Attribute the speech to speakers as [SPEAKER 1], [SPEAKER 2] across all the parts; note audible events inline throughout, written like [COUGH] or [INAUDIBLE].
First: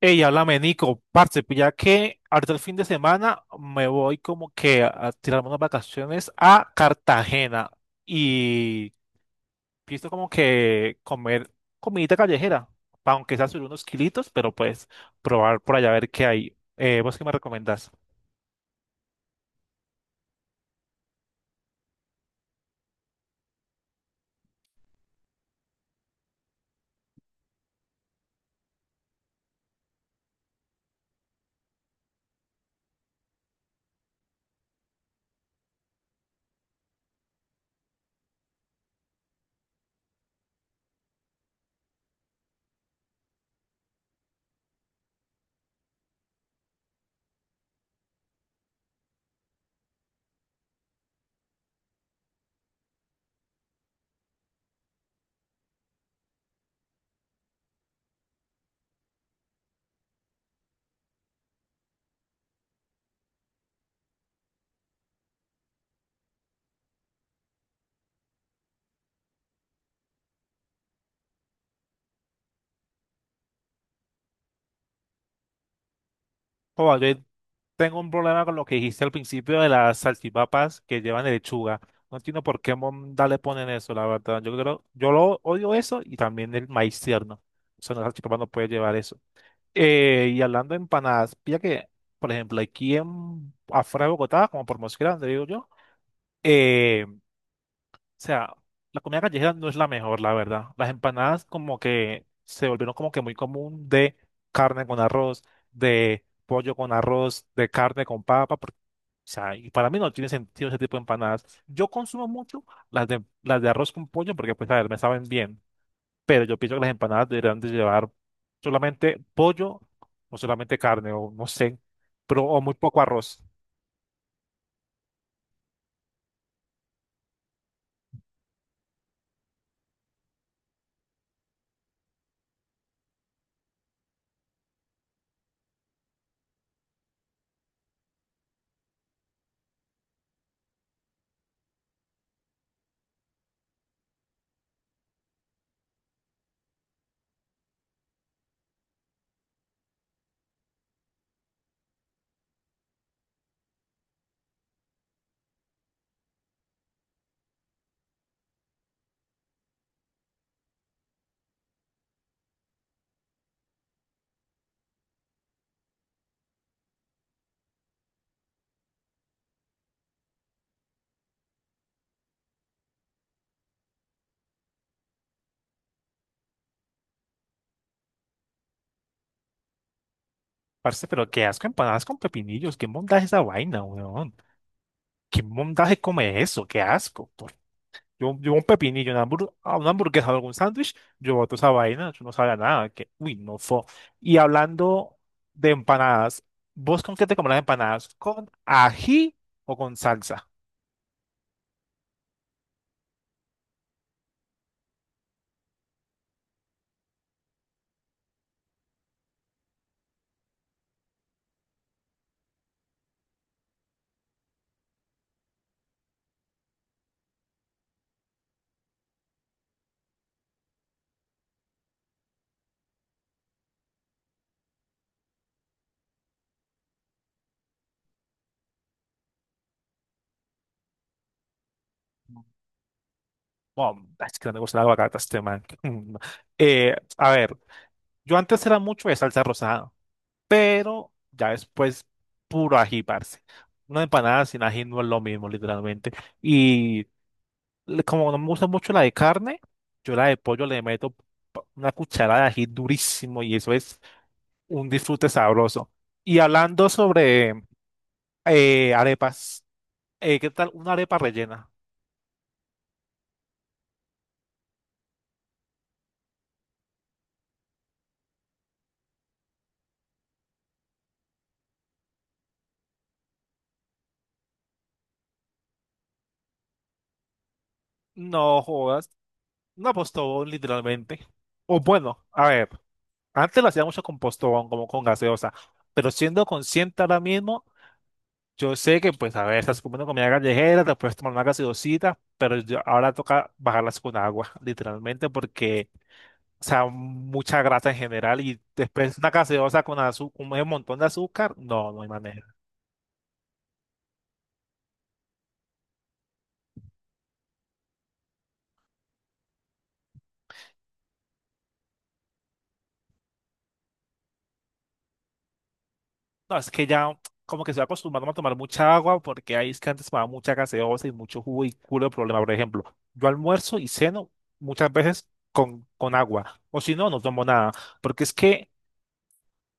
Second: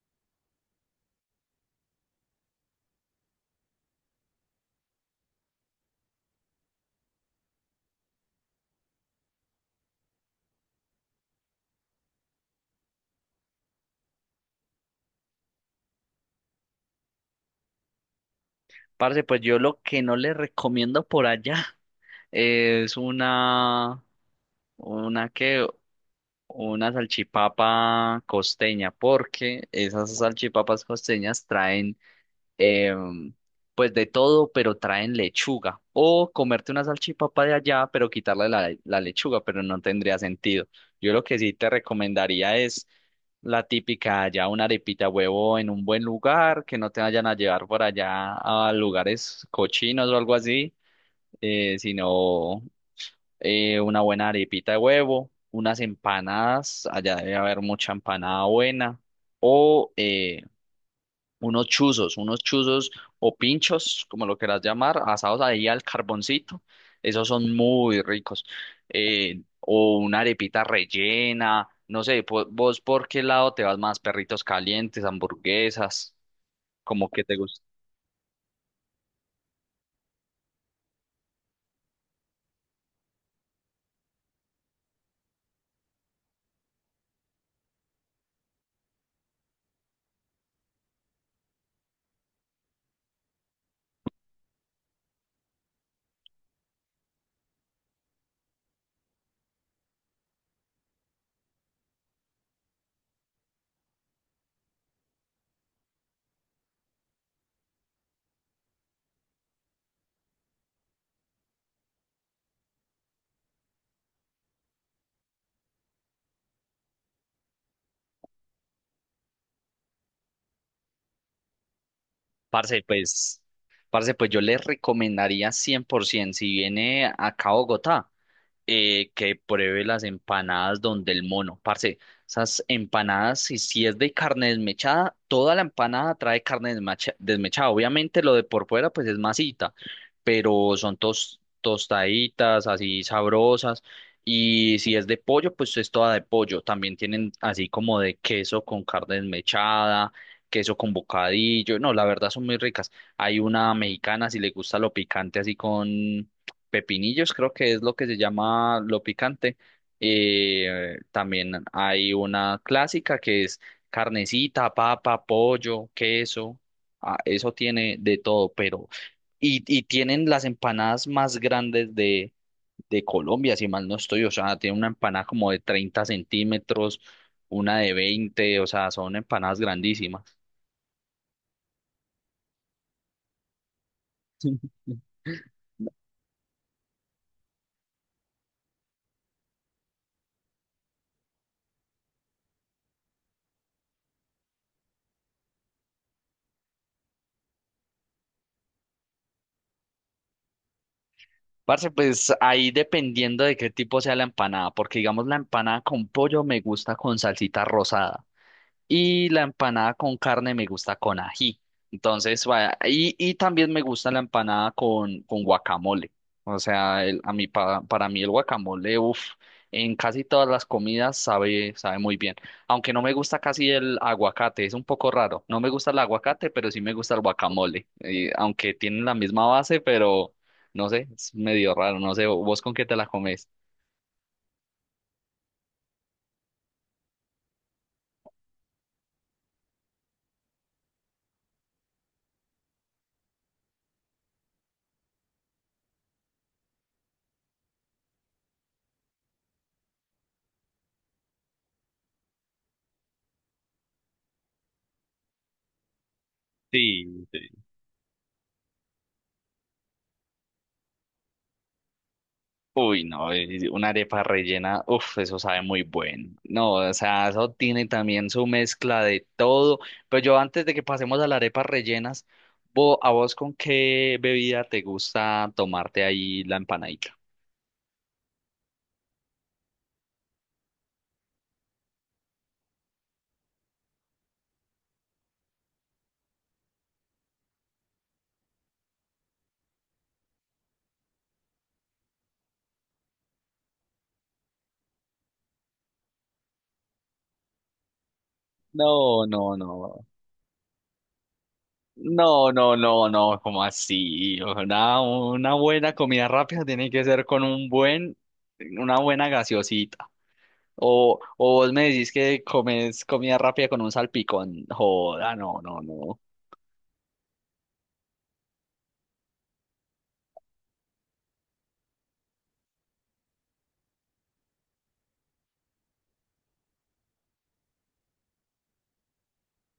[SPEAKER 1] Ey, háblame, Nico, parce, pues ya que ahorita el fin de semana me voy como que a tirarme unas vacaciones a Cartagena y pienso como que comer comidita callejera, pa' aunque sea subir unos kilitos, pero pues probar por allá a ver qué hay. ¿Vos qué me recomendás?
[SPEAKER 2] Parce, pues yo lo que no le recomiendo por allá [LAUGHS] es una que, una salchipapa costeña, porque esas salchipapas costeñas traen em, pues de todo, pero traen lechuga. O comerte una salchipapa de allá, pero quitarle la lechuga, pero no tendría sentido. Yo lo que sí te recomendaría es la típica allá, una arepita de huevo en un buen lugar, que no te vayan a llevar por allá a lugares cochinos o algo así, sino una buena arepita de huevo, unas empanadas, allá debe haber mucha empanada buena, o unos chuzos o pinchos, como lo quieras llamar, asados ahí al carboncito. Esos son muy ricos. O una arepita rellena, no sé, vos por qué lado te vas más, perritos calientes, hamburguesas,
[SPEAKER 1] Joa,
[SPEAKER 2] como
[SPEAKER 1] yo
[SPEAKER 2] que te gusta.
[SPEAKER 1] tengo un problema con lo que dijiste al principio de las salchipapas que llevan lechuga. No entiendo por qué monda le ponen eso, la verdad. Yo creo, yo lo odio eso y también el maíz tierno. O sea, una salchipapa no puede llevar eso. Y hablando de empanadas, pilla que, por ejemplo, aquí afuera de Bogotá, como por Mosquera, donde digo yo, o sea, la comida callejera no es la mejor, la verdad. Las empanadas como que se volvieron como que muy común de carne con arroz, de pollo con arroz, de carne con papa, porque, o sea, y para mí no tiene sentido ese tipo de empanadas. Yo consumo mucho las de arroz con pollo porque, pues, a ver, me saben bien, pero yo pienso que las empanadas deberían de llevar solamente pollo o solamente carne o no sé, pero o muy
[SPEAKER 2] Parce,
[SPEAKER 1] poco arroz.
[SPEAKER 2] pues, parce, pues, yo les recomendaría 100%, si viene acá a Bogotá, que pruebe las empanadas donde el mono. Parce, esas empanadas, si es de carne desmechada, toda la empanada trae carne desmechada. Obviamente lo de por fuera pues es masita, pero son tostaditas, así sabrosas. Y si es de pollo, pues es toda de pollo. También tienen así como de queso con carne desmechada, queso con bocadillo. No, la verdad son muy ricas. Hay una mexicana, si le gusta lo picante así con pepinillos, creo que es lo que se llama lo picante. También hay una clásica que es carnecita, papa, pollo, queso. Ah, eso tiene de todo, pero. Y tienen las empanadas más grandes de Colombia, si mal no estoy. O sea, tiene una empanada como de 30 centímetros, una de veinte. O sea, son empanadas grandísimas.
[SPEAKER 1] Parce, pero qué asco empanadas con pepinillos, qué mondaje esa vaina, weón.
[SPEAKER 2] [LAUGHS]
[SPEAKER 1] Qué mondaje come eso, qué asco. Yo un pepinillo, a una hamburguesa o algún sándwich, yo boto esa vaina, yo no sabía nada, que uy, no fue. Y hablando de empanadas, ¿vos con qué te comes las empanadas? ¿Con ají o con salsa?
[SPEAKER 2] Parce, pues ahí dependiendo de qué tipo sea la empanada, porque digamos la empanada con pollo me gusta con salsita rosada. Y la empanada con carne me gusta con ají. Entonces, vaya, y también me gusta la empanada con guacamole. O sea, a mí, para mí el guacamole, uff, en casi todas las comidas sabe muy bien. Aunque no me gusta casi el aguacate, es un poco raro. No me gusta el aguacate, pero sí me gusta el guacamole. Y aunque tienen la misma base, pero no sé, es medio raro. No sé, ¿vos con qué te la comes?
[SPEAKER 1] Bueno, es que no me gusta la aguacate a este man. [LAUGHS] A ver, yo antes era mucho de salsa rosada, pero ya después puro ají, parce. Una empanada sin ají no es lo mismo, literalmente. Y como no me gusta mucho la de carne, yo la de pollo le meto una cucharada de ají durísimo y eso es un disfrute sabroso. Y hablando
[SPEAKER 2] Sí, sí.
[SPEAKER 1] sobre arepas, ¿qué tal una arepa rellena?
[SPEAKER 2] Uy, no, y una arepa rellena, uff, eso sabe muy bueno. No, o sea, eso tiene también su mezcla de todo. Pero yo antes de que pasemos a las arepas rellenas, ¿a vos con qué bebida te gusta tomarte ahí la empanadita?
[SPEAKER 1] No jodas, un apostón, literalmente. O bueno, a ver. Antes lo hacía mucho con postón, como con gaseosa, pero siendo consciente ahora mismo, yo sé que, pues, a ver, estás comiendo comida callejera, te puedes tomar una gaseosita, pero ahora toca bajarlas con agua, [LAUGHS] literalmente, porque, o sea, mucha grasa en general y después
[SPEAKER 2] No,
[SPEAKER 1] una
[SPEAKER 2] no,
[SPEAKER 1] gaseosa con
[SPEAKER 2] no.
[SPEAKER 1] con un montón de azúcar, no, no hay manera.
[SPEAKER 2] No, no, no, no, ¿como así? Una buena comida rápida tiene que ser con un buen, una buena gaseosita. O vos me decís que comes comida rápida con un salpicón. Joda, no, no, no.
[SPEAKER 1] No, es que ya como que estoy acostumbrado a tomar mucha agua porque ahí es que antes tomaba mucha gaseosa y mucho jugo y culo de problema. Por ejemplo, yo almuerzo y ceno muchas veces con agua. O si no, no tomo nada. Porque es que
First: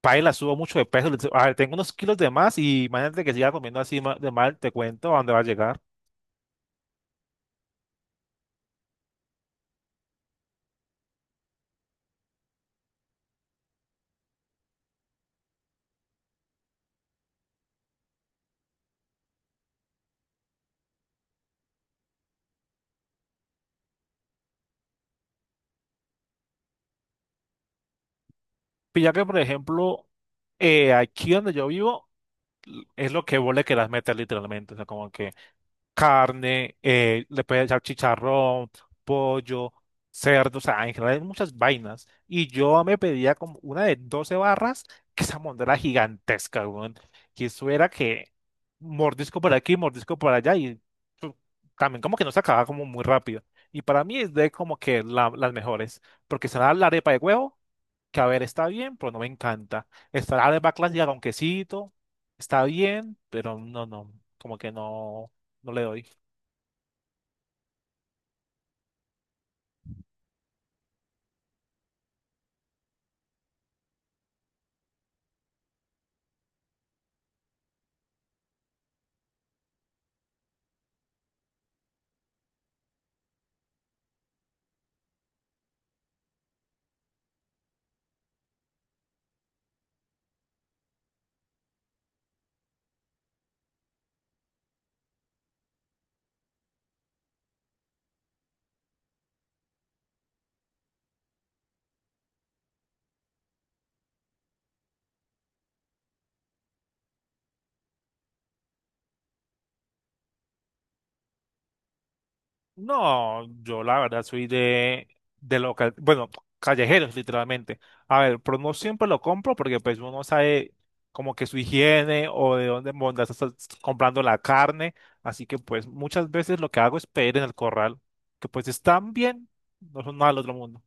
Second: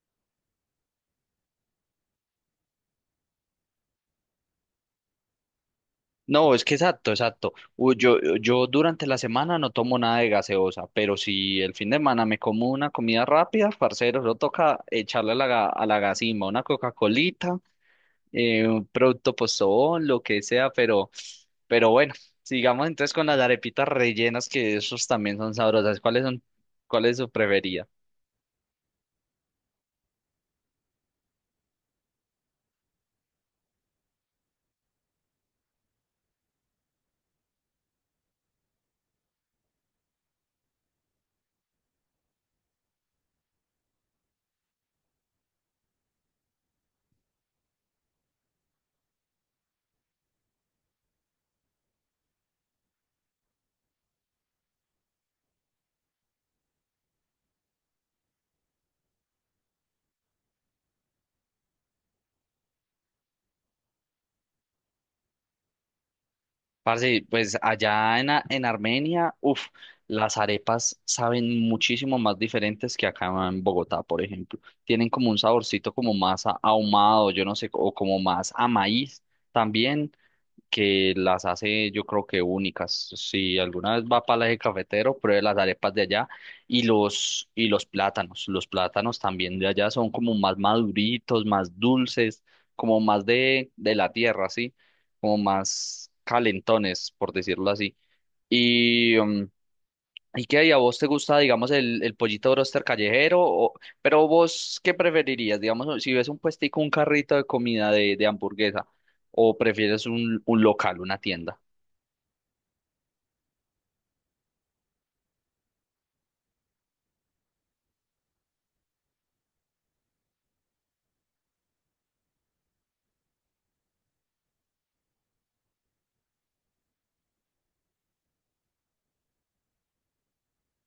[SPEAKER 1] paila, subo mucho de peso. A ver, tengo unos kilos de más y imagínate que siga comiendo así de mal, te cuento a dónde va a llegar.
[SPEAKER 2] No, es que exacto, exacto. Yo durante la semana no tomo nada de gaseosa, pero si el fin de semana me como una comida rápida, parcero, no toca echarle a la gasima una Coca-Colita, un producto postobón, lo que sea, pero bueno, sigamos entonces con las arepitas rellenas, que esos también son sabrosas. ¿Cuál es su preferida?
[SPEAKER 1] Pilla que, por ejemplo, aquí donde yo vivo es lo que vos le querás meter literalmente. O sea, como que carne, le puedes echar chicharrón, pollo, cerdo, o sea, en general hay muchas vainas. Y yo me pedía como una de 12 barras, que esa monda era gigantesca, weón. Y eso era que mordisco por aquí, mordisco por allá, y pu- también como que no se acababa como muy rápido. Y para mí es de como que las mejores, porque está la arepa de huevo, que a ver, está bien, pero no me encanta. Está la arepa clásica con quesito, está bien, pero no, no, como que no, no le doy.
[SPEAKER 2] Parce, pues allá en Armenia, uff, las arepas saben muchísimo más diferentes que acá en Bogotá, por ejemplo. Tienen como un saborcito como más ahumado, yo no sé, o como más a maíz también que las hace yo creo que únicas. Si alguna vez va para el eje cafetero, pruebe las arepas de allá y los plátanos. Los plátanos también de allá son como más maduritos, más dulces, como más de la tierra, ¿sí? Como más calentones, por decirlo así. Y, mm, ¿Y qué? ¿Y a vos te gusta, digamos, el pollito broster callejero? Pero vos, ¿qué preferirías? Digamos, si ves un puestico, un carrito de comida de hamburguesa, o prefieres un local, una tienda.
[SPEAKER 1] No, yo la verdad soy de local, bueno, callejeros literalmente. A ver, pero no siempre lo compro porque pues uno no sabe como que su higiene o de dónde mondas estás comprando la carne. Así que pues muchas veces lo que hago es pedir en el corral, que pues están bien, no son nada del otro mundo.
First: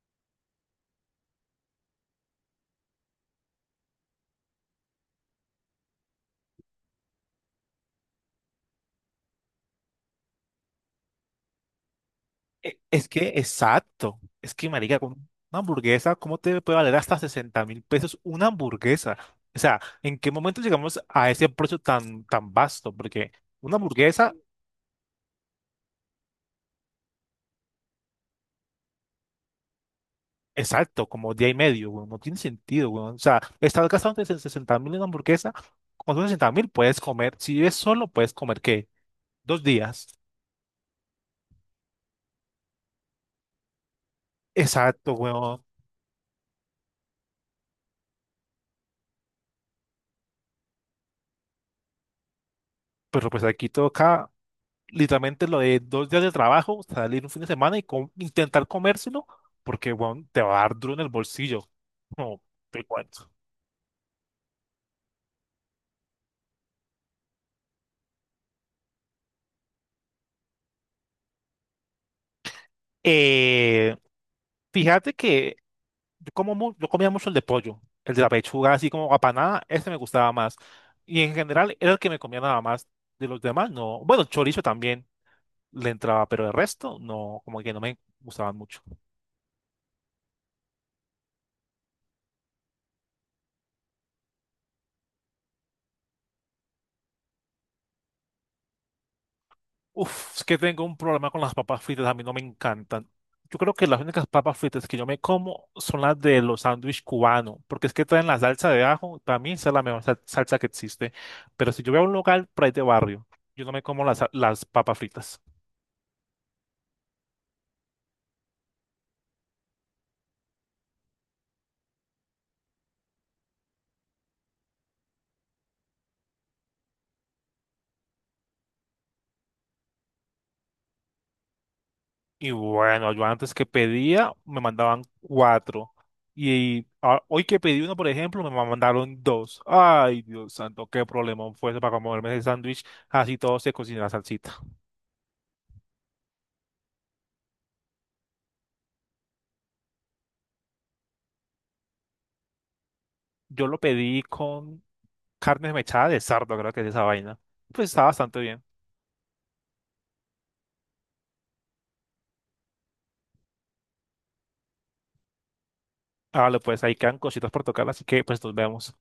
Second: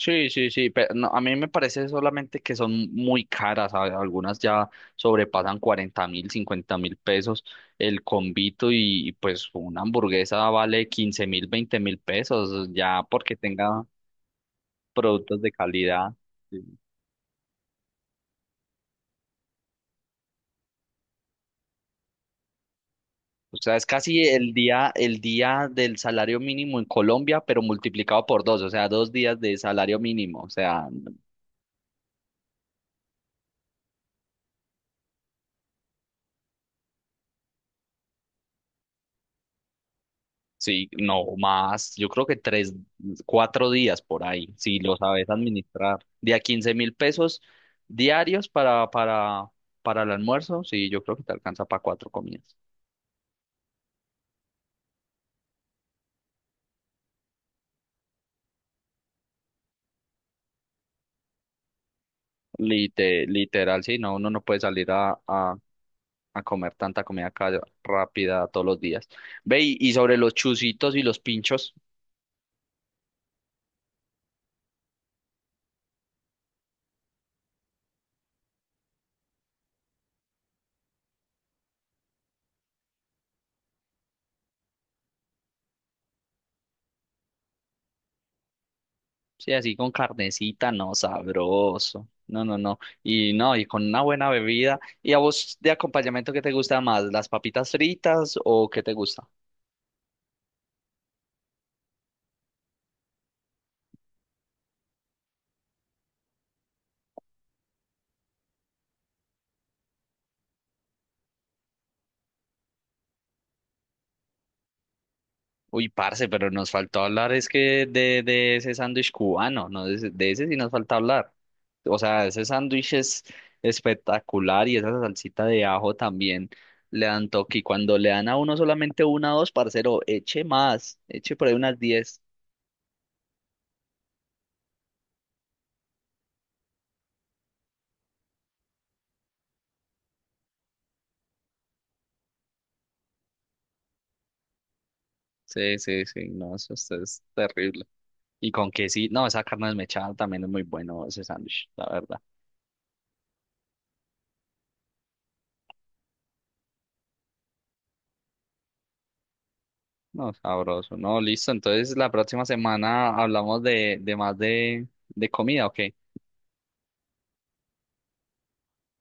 [SPEAKER 2] Sí, sí, sí, pero no, a mí me parece solamente que son muy caras, algunas ya sobrepasan 40 mil, 50 mil pesos el combito pues una hamburguesa vale 15 mil, 20 mil pesos, ya
[SPEAKER 1] Es que,
[SPEAKER 2] porque tenga
[SPEAKER 1] exacto. Es que, marica, con
[SPEAKER 2] productos de
[SPEAKER 1] una
[SPEAKER 2] calidad.
[SPEAKER 1] hamburguesa, ¿cómo te puede
[SPEAKER 2] Sí.
[SPEAKER 1] valer hasta 60.000 pesos una hamburguesa? O sea, ¿en qué momento llegamos a ese precio tan, tan vasto? Porque
[SPEAKER 2] O
[SPEAKER 1] una
[SPEAKER 2] sea, es casi
[SPEAKER 1] hamburguesa,
[SPEAKER 2] el día del salario mínimo en Colombia, pero multiplicado por dos, o sea, dos días de salario mínimo. O sea,
[SPEAKER 1] exacto, como día y medio, weón, no tiene sentido, weón. O sea, estás gastando 60.000 en una hamburguesa, con esos 60 mil puedes comer, si vives solo, puedes comer, ¿qué? 2 días.
[SPEAKER 2] sí, no más, yo creo que tres, cuatro días por ahí, si lo
[SPEAKER 1] Exacto,
[SPEAKER 2] sabes
[SPEAKER 1] weón.
[SPEAKER 2] administrar. De a 15 mil pesos diarios para el almuerzo, sí, yo creo que te alcanza para cuatro comidas.
[SPEAKER 1] Pero pues aquí toca literalmente lo de 2 días de trabajo, salir un fin de semana y intentar comérselo, porque bueno, te va a dar duro en el bolsillo. No, te
[SPEAKER 2] Lite-
[SPEAKER 1] cuento.
[SPEAKER 2] literal, sí, no, uno no puede salir a comer tanta comida rápida todos los días. Ve, y sobre los chuzitos y los pinchos.
[SPEAKER 1] Eh, Fíjate que yo, como, yo comía mucho el de pollo, el de la pechuga, así como apanada, ese me gustaba más. Y en general era el que me comía nada más. De los demás, no. Bueno, chorizo también le entraba, pero el resto, no, como que no me gustaban mucho.
[SPEAKER 2] Sí, así con carnecita, no, sabroso. No, no, no. Y no, y con una buena bebida. ¿Y a vos de acompañamiento qué te gusta más? ¿Las papitas fritas o qué te gusta?
[SPEAKER 1] Uf, es que tengo un problema con las papas fritas, a mí no me encantan. Yo creo que las únicas papas fritas que yo me como son las de los sándwiches cubanos, porque es que traen la salsa de ajo, para mí esa es la mejor salsa que existe. Pero si yo voy a un local por ahí de barrio, yo no me como las papas fritas.
[SPEAKER 2] Uy, parce, pero nos faltó hablar es que de ese sándwich cubano, ¿no? De ese sí nos falta hablar. O sea, ese sándwich es espectacular y esa salsita de ajo también le dan toque. Y cuando le dan a uno solamente una o dos, parcero, eche más, eche por ahí unas diez.
[SPEAKER 1] Y bueno, yo antes que pedía, me mandaban cuatro. Y ah, hoy que pedí uno, por ejemplo, me mandaron dos. Ay, Dios santo, qué problema fue ese para comerme ese sándwich. Así todo se cocina la salsita.
[SPEAKER 2] Sí, sí, sí, no, eso es terrible. Y con que sí, no, esa carne desmechada también es muy bueno ese sándwich, la verdad.
[SPEAKER 1] Yo lo pedí con carne mechada de sardo, creo que es esa vaina. Pues está bastante bien.
[SPEAKER 2] No, sabroso. No, listo. Entonces la próxima semana hablamos de más de comida, ¿ok?
[SPEAKER 1] Vale, pues ahí quedan cositas por tocar, así que pues nos vemos.